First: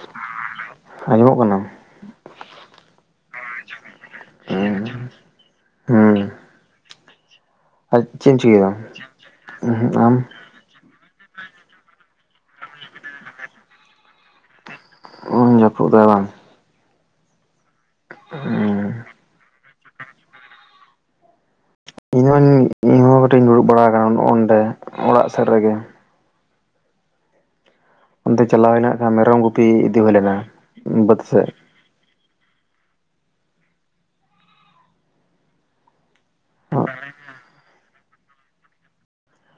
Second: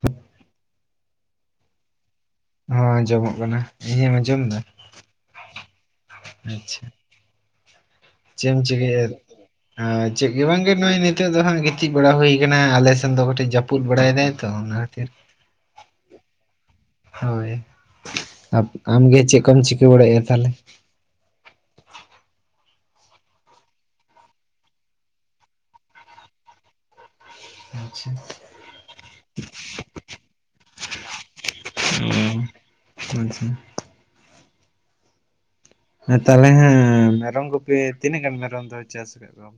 ᱦ [inaudible] ᱟᱸᱡᱚᱢᱚᱜ ᱠᱟᱱᱟ? ᱦᱚᱸ ᱟᱸᱡᱚᱢᱚᱜ ᱠᱟᱱᱟ, ᱤᱧᱟᱜ ᱮᱢ ᱟᱸᱡᱚᱢ ᱮᱫᱟ? ᱦᱮᱸ ᱦᱮᱸ ᱟᱪᱪᱷᱟ ᱾ ᱪᱮᱫ ᱮᱢ ᱪᱮᱠᱟᱭᱫᱟ? ᱚ ᱟᱢ ᱪᱮᱫ ᱜᱮ ᱵᱟᱝᱜᱮ ᱱᱚᱼᱚᱭ ᱱᱮ ᱛᱚᱜ ᱫᱚ ᱦᱟᱸᱜ ᱜᱤᱛᱤᱡ ᱵᱟᱲᱟ ᱦᱩᱭ ᱟᱠᱟᱱᱟ ᱟᱞᱮᱥᱮᱱ ᱫᱚ ᱠᱟᱹᱴᱤᱡ ᱡᱟᱹᱯᱩᱫ ᱵᱟᱲᱟᱭ ᱫᱟᱭ ᱛᱚ, ᱚᱱᱟ ᱠᱷᱟᱹᱛᱤᱨ ᱚ ᱡᱟᱹᱯᱩᱫ ᱫᱟᱭ ᱵᱟᱝ ᱾ ᱦᱳᱭ, ᱟᱯ-ᱟᱢᱜᱮ ᱪᱮᱫ ᱠᱚᱢ ᱪᱤᱠᱟᱹ ᱵᱟᱲᱟᱭᱮᱫᱼᱟ ᱛᱟᱦᱚᱞᱮ? ᱤᱧ ᱦᱚᱧ ᱤᱧ ᱦᱚᱸ ᱠᱟᱹᱴᱤᱡ ᱤᱧ ᱫᱩᱲᱩᱵ ᱵᱟᱲᱟ ᱟᱠᱟᱱᱟ ᱱᱚᱜᱼᱚᱸᱰᱮ ᱚᱲᱟᱜ ᱥᱮᱫ ᱨᱮᱜᱮ ᱾ ᱟᱪᱪᱷᱟ ᱾ ᱚᱱᱛᱮ ᱪᱟᱞᱟᱣ ᱦᱩᱭᱱᱟ ᱠᱷᱟᱱ ᱢᱮᱨᱚᱢ ᱜᱩᱯᱤ ᱤᱫᱤ ᱦᱩᱭ ᱞᱮᱱᱟ ᱵᱟᱹᱫᱽ ᱥᱮᱡ ᱾ ᱚ, ᱟᱪᱪᱷᱟ ᱾ ᱦᱮᱸ ᱛᱟᱦᱚᱞᱮ ᱦᱟᱸᱜ ᱢᱮᱨᱚᱢ ᱜᱩᱯᱤ ᱛᱤᱱᱟᱹᱜ ᱜᱟᱱ ᱢᱮᱨᱚᱢ ᱫᱚ ᱪᱟᱥ ᱟᱠᱟᱫ ᱠᱚᱣᱟᱢ?